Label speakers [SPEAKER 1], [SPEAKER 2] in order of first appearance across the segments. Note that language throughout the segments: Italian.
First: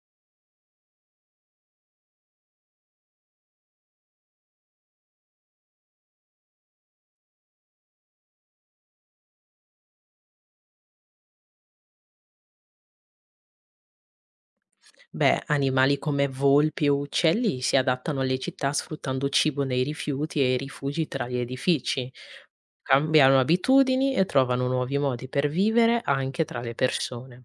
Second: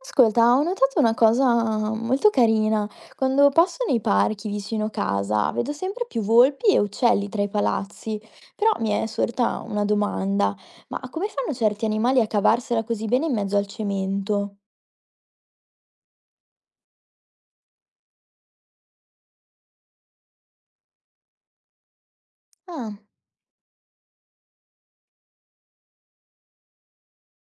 [SPEAKER 1] Ascolta, ho notato una cosa molto carina. Quando passo nei parchi vicino casa, vedo sempre più volpi e uccelli tra i palazzi. Però mi è sorta una domanda, ma come fanno certi animali a cavarsela così bene in mezzo al cemento?
[SPEAKER 2] Beh, animali come volpi o uccelli si adattano alle città sfruttando cibo nei rifiuti e rifugi tra gli edifici,
[SPEAKER 1] Ah,
[SPEAKER 2] cambiano abitudini e trovano nuovi modi per vivere anche tra le persone.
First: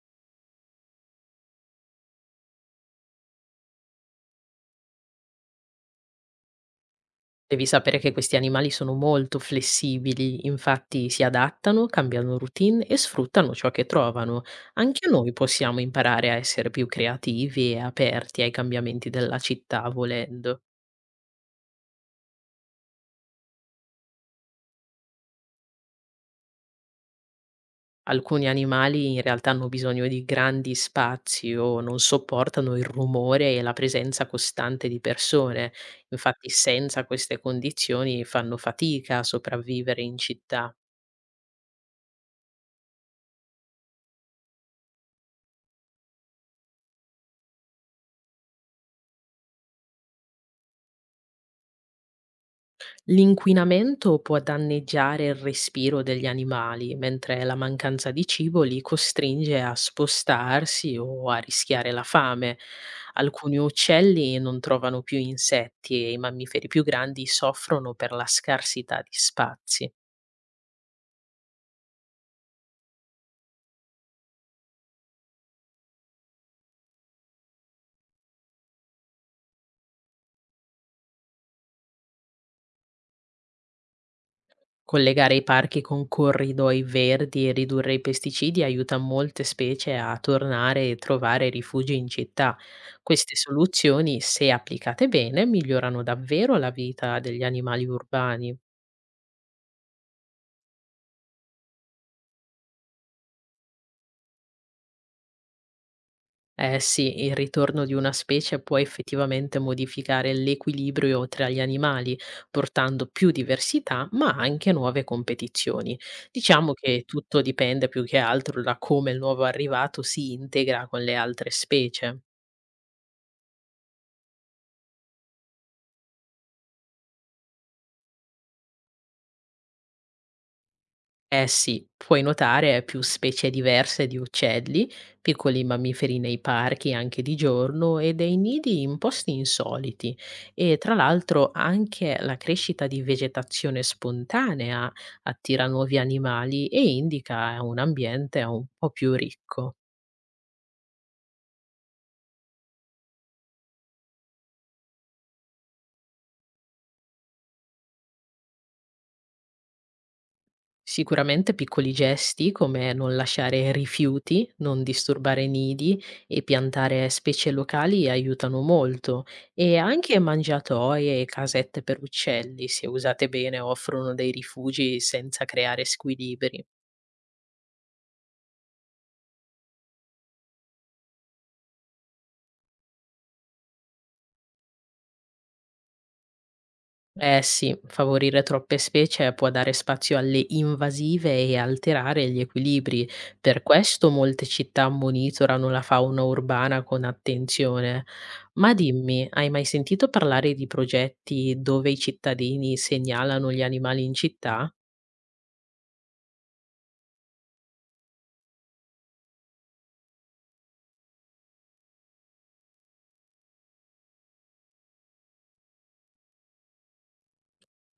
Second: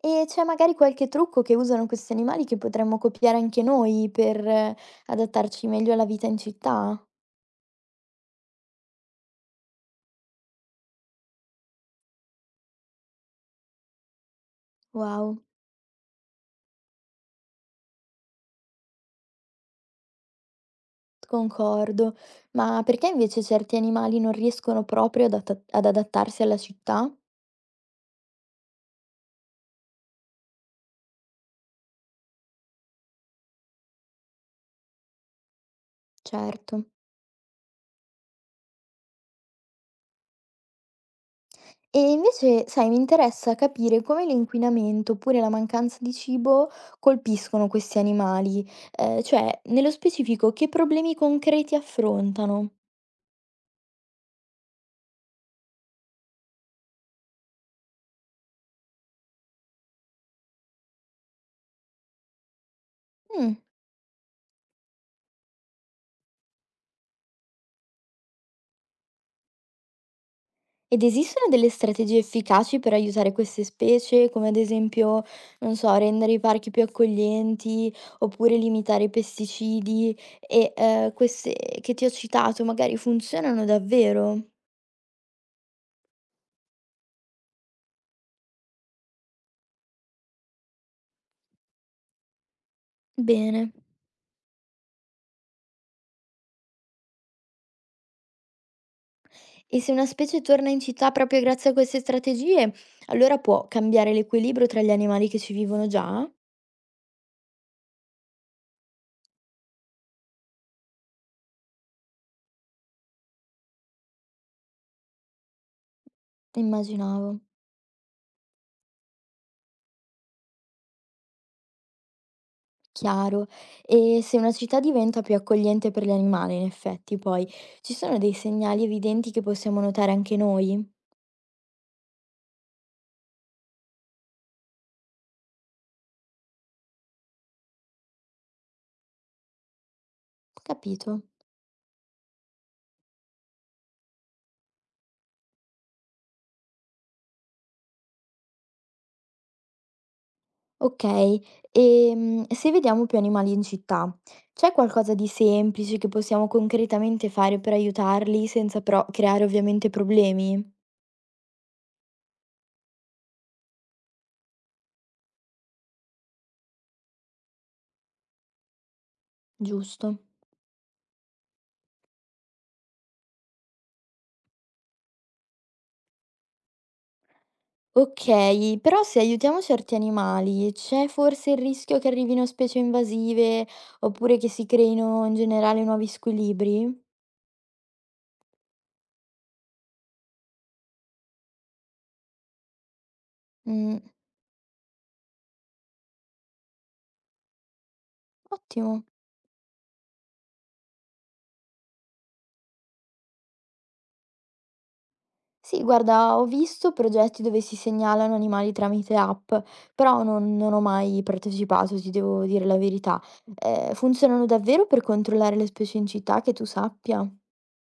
[SPEAKER 1] e c'è magari qualche trucco che usano questi animali che potremmo copiare anche noi per adattarci meglio alla vita in città?
[SPEAKER 2] Devi sapere che questi animali sono molto flessibili, infatti si adattano, cambiano routine e sfruttano ciò che trovano. Anche noi
[SPEAKER 1] Wow,
[SPEAKER 2] possiamo imparare a essere più creativi e aperti ai cambiamenti della città volendo.
[SPEAKER 1] concordo. Ma perché invece certi animali non riescono proprio ad adattarsi alla città?
[SPEAKER 2] Alcuni animali in realtà hanno bisogno di grandi spazi o non sopportano il rumore e la presenza costante di persone. Infatti,
[SPEAKER 1] Certo.
[SPEAKER 2] senza queste condizioni fanno fatica a sopravvivere in città.
[SPEAKER 1] E invece, sai, mi interessa capire come l'inquinamento oppure la mancanza di cibo colpiscono questi animali, cioè, nello specifico, che problemi concreti affrontano.
[SPEAKER 2] L'inquinamento può danneggiare il respiro degli animali, mentre la mancanza di cibo li costringe a spostarsi o a rischiare la fame.
[SPEAKER 1] Mm.
[SPEAKER 2] Alcuni uccelli non trovano più insetti e i mammiferi più grandi soffrono per la scarsità di spazi.
[SPEAKER 1] Ed esistono delle strategie efficaci per aiutare queste specie, come ad esempio, non so, rendere i parchi più accoglienti oppure limitare i pesticidi e queste che ti ho citato magari funzionano davvero?
[SPEAKER 2] Collegare i parchi con corridoi verdi e ridurre i pesticidi aiuta molte specie a tornare e trovare rifugio in città. Queste
[SPEAKER 1] Bene.
[SPEAKER 2] soluzioni, se applicate bene, migliorano davvero la vita degli animali urbani.
[SPEAKER 1] E se una specie torna in città proprio grazie a queste strategie, allora può cambiare l'equilibrio tra gli animali che ci vivono già?
[SPEAKER 2] Eh sì, il ritorno di una specie può effettivamente modificare l'equilibrio tra gli animali, portando più diversità, ma anche nuove competizioni. Diciamo che tutto
[SPEAKER 1] Immaginavo,
[SPEAKER 2] dipende più che altro da come il nuovo arrivato si integra con le altre specie.
[SPEAKER 1] chiaro. E se una città diventa più accogliente per gli animali, in effetti, poi ci sono dei segnali evidenti che possiamo notare anche noi?
[SPEAKER 2] Eh sì, puoi notare più specie diverse di uccelli, piccoli mammiferi nei parchi anche di giorno e dei nidi in posti insoliti. E tra
[SPEAKER 1] Capito.
[SPEAKER 2] l'altro anche la crescita di vegetazione spontanea attira nuovi animali e indica un ambiente un po' più ricco.
[SPEAKER 1] Ok, e se vediamo più animali in città, c'è qualcosa di semplice che possiamo concretamente fare per aiutarli senza però creare ovviamente problemi?
[SPEAKER 2] Sicuramente piccoli gesti come non lasciare rifiuti, non disturbare nidi e piantare specie locali aiutano molto e
[SPEAKER 1] Giusto.
[SPEAKER 2] anche mangiatoie e casette per uccelli, se usate bene, offrono dei rifugi senza creare squilibri.
[SPEAKER 1] Okay, però se aiutiamo certi animali, c'è forse il rischio che arrivino specie invasive, oppure che si creino in generale nuovi squilibri?
[SPEAKER 2] Eh sì, favorire troppe specie può dare spazio alle invasive e alterare gli equilibri. Per
[SPEAKER 1] Mh,
[SPEAKER 2] questo molte città monitorano la fauna urbana con attenzione. Ma
[SPEAKER 1] ottimo.
[SPEAKER 2] dimmi, hai mai sentito parlare di progetti dove i cittadini segnalano gli animali in città?
[SPEAKER 1] Sì, guarda, ho visto progetti dove si segnalano animali tramite app, però non ho mai partecipato, ti devo dire la verità. Funzionano davvero per controllare le specie in città, che tu sappia?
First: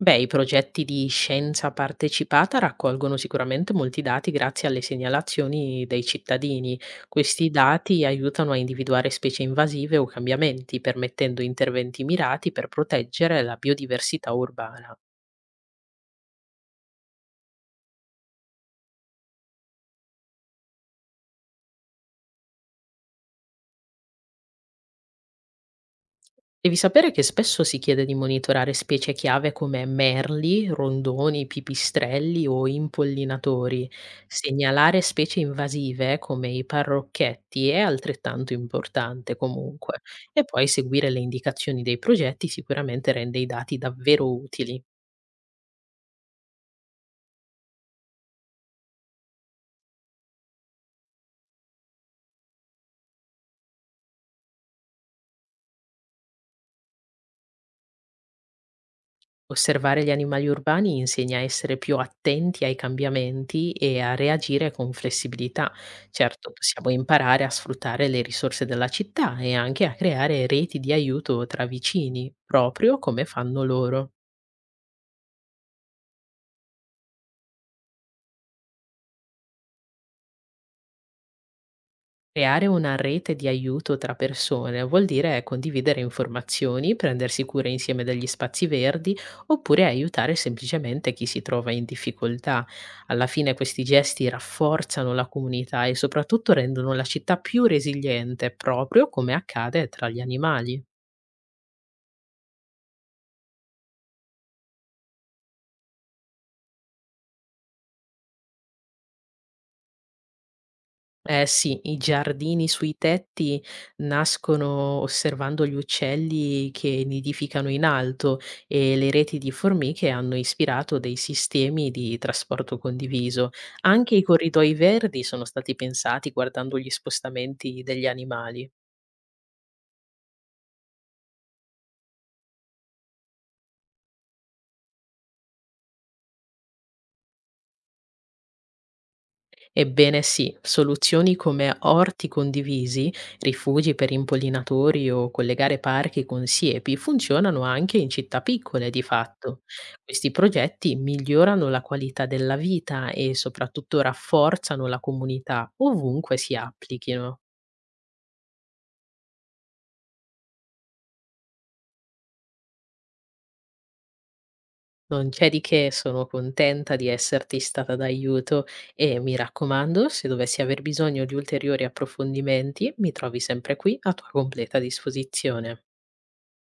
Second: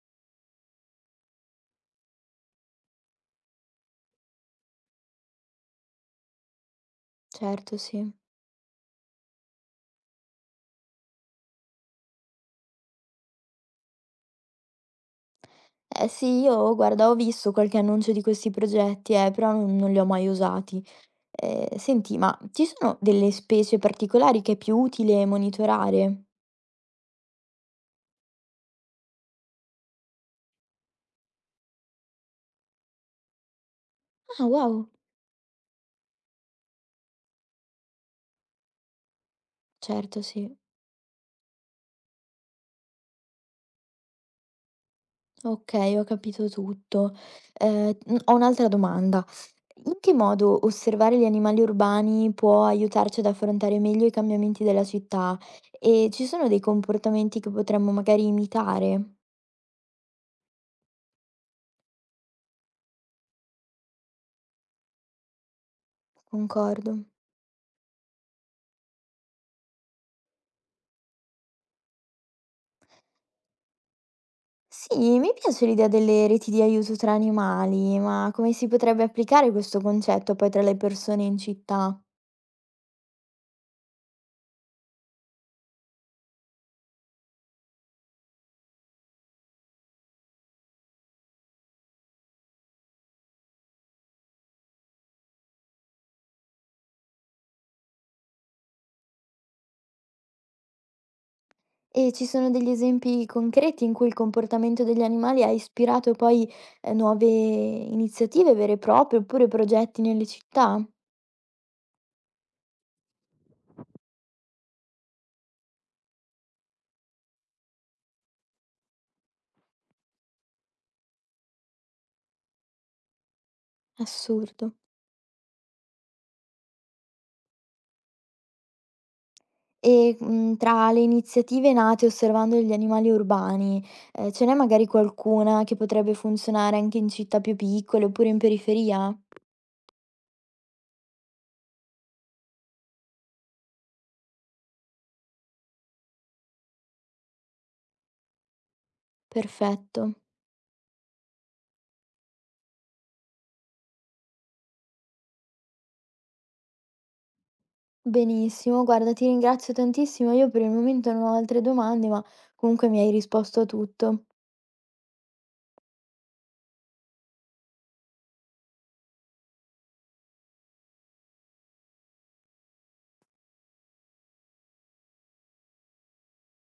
[SPEAKER 2] Beh, i progetti di scienza partecipata raccolgono sicuramente molti dati grazie alle segnalazioni dei cittadini. Questi
[SPEAKER 1] Certo,
[SPEAKER 2] dati
[SPEAKER 1] sì.
[SPEAKER 2] aiutano a individuare specie invasive o cambiamenti, permettendo interventi mirati per proteggere la biodiversità urbana.
[SPEAKER 1] Eh sì, io guarda, ho visto qualche annuncio di questi progetti, però non li ho mai usati. Senti, ma ci sono delle specie particolari che è più utile monitorare?
[SPEAKER 2] Devi sapere che spesso si chiede di monitorare specie chiave come merli, rondoni, pipistrelli o impollinatori.
[SPEAKER 1] Ah, wow!
[SPEAKER 2] Segnalare specie invasive come i parrocchetti è altrettanto importante comunque.
[SPEAKER 1] Certo,
[SPEAKER 2] E
[SPEAKER 1] sì.
[SPEAKER 2] poi seguire le indicazioni dei progetti sicuramente rende i dati davvero utili.
[SPEAKER 1] Okay, ho capito tutto. Ho un'altra domanda. In che modo osservare gli animali urbani può aiutarci ad affrontare meglio i cambiamenti della città? E ci sono dei comportamenti che potremmo magari imitare?
[SPEAKER 2] Osservare gli animali urbani insegna a essere più attenti ai cambiamenti e a reagire con flessibilità. Certo, possiamo
[SPEAKER 1] Concordo.
[SPEAKER 2] imparare a sfruttare le risorse della città e anche a creare reti di aiuto tra vicini, proprio come fanno loro.
[SPEAKER 1] Sì, mi piace l'idea delle reti di aiuto tra animali, ma come si potrebbe applicare questo concetto poi tra le persone in città?
[SPEAKER 2] Creare una rete di aiuto tra persone vuol dire condividere informazioni, prendersi cura insieme degli spazi verdi oppure aiutare semplicemente chi si trova in difficoltà. Alla fine questi gesti rafforzano la comunità e soprattutto rendono la città più resiliente, proprio come accade tra gli animali.
[SPEAKER 1] E ci sono degli esempi concreti in cui il comportamento degli animali ha ispirato poi, nuove iniziative vere e proprie, oppure progetti nelle città?
[SPEAKER 2] Eh sì, i giardini sui tetti nascono osservando gli uccelli che nidificano in alto e le reti di formiche hanno ispirato dei sistemi di trasporto condiviso. Anche i corridoi
[SPEAKER 1] Assurdo.
[SPEAKER 2] verdi sono stati pensati guardando gli spostamenti degli animali.
[SPEAKER 1] E, tra le iniziative nate osservando gli animali urbani, ce n'è magari qualcuna che potrebbe funzionare anche in città più piccole, oppure in periferia?
[SPEAKER 2] Ebbene sì, soluzioni come orti condivisi, rifugi per impollinatori o collegare parchi con siepi funzionano anche in città piccole di fatto.
[SPEAKER 1] Perfetto.
[SPEAKER 2] Questi progetti migliorano la qualità della vita e soprattutto rafforzano la comunità ovunque si applichino.
[SPEAKER 1] Benissimo, guarda ti ringrazio tantissimo. Io per il momento non ho altre domande, ma comunque mi hai risposto a tutto.
[SPEAKER 2] Non c'è di che, sono contenta di esserti stata d'aiuto e mi raccomando, se dovessi aver bisogno di ulteriori approfondimenti, mi trovi sempre qui a tua completa disposizione.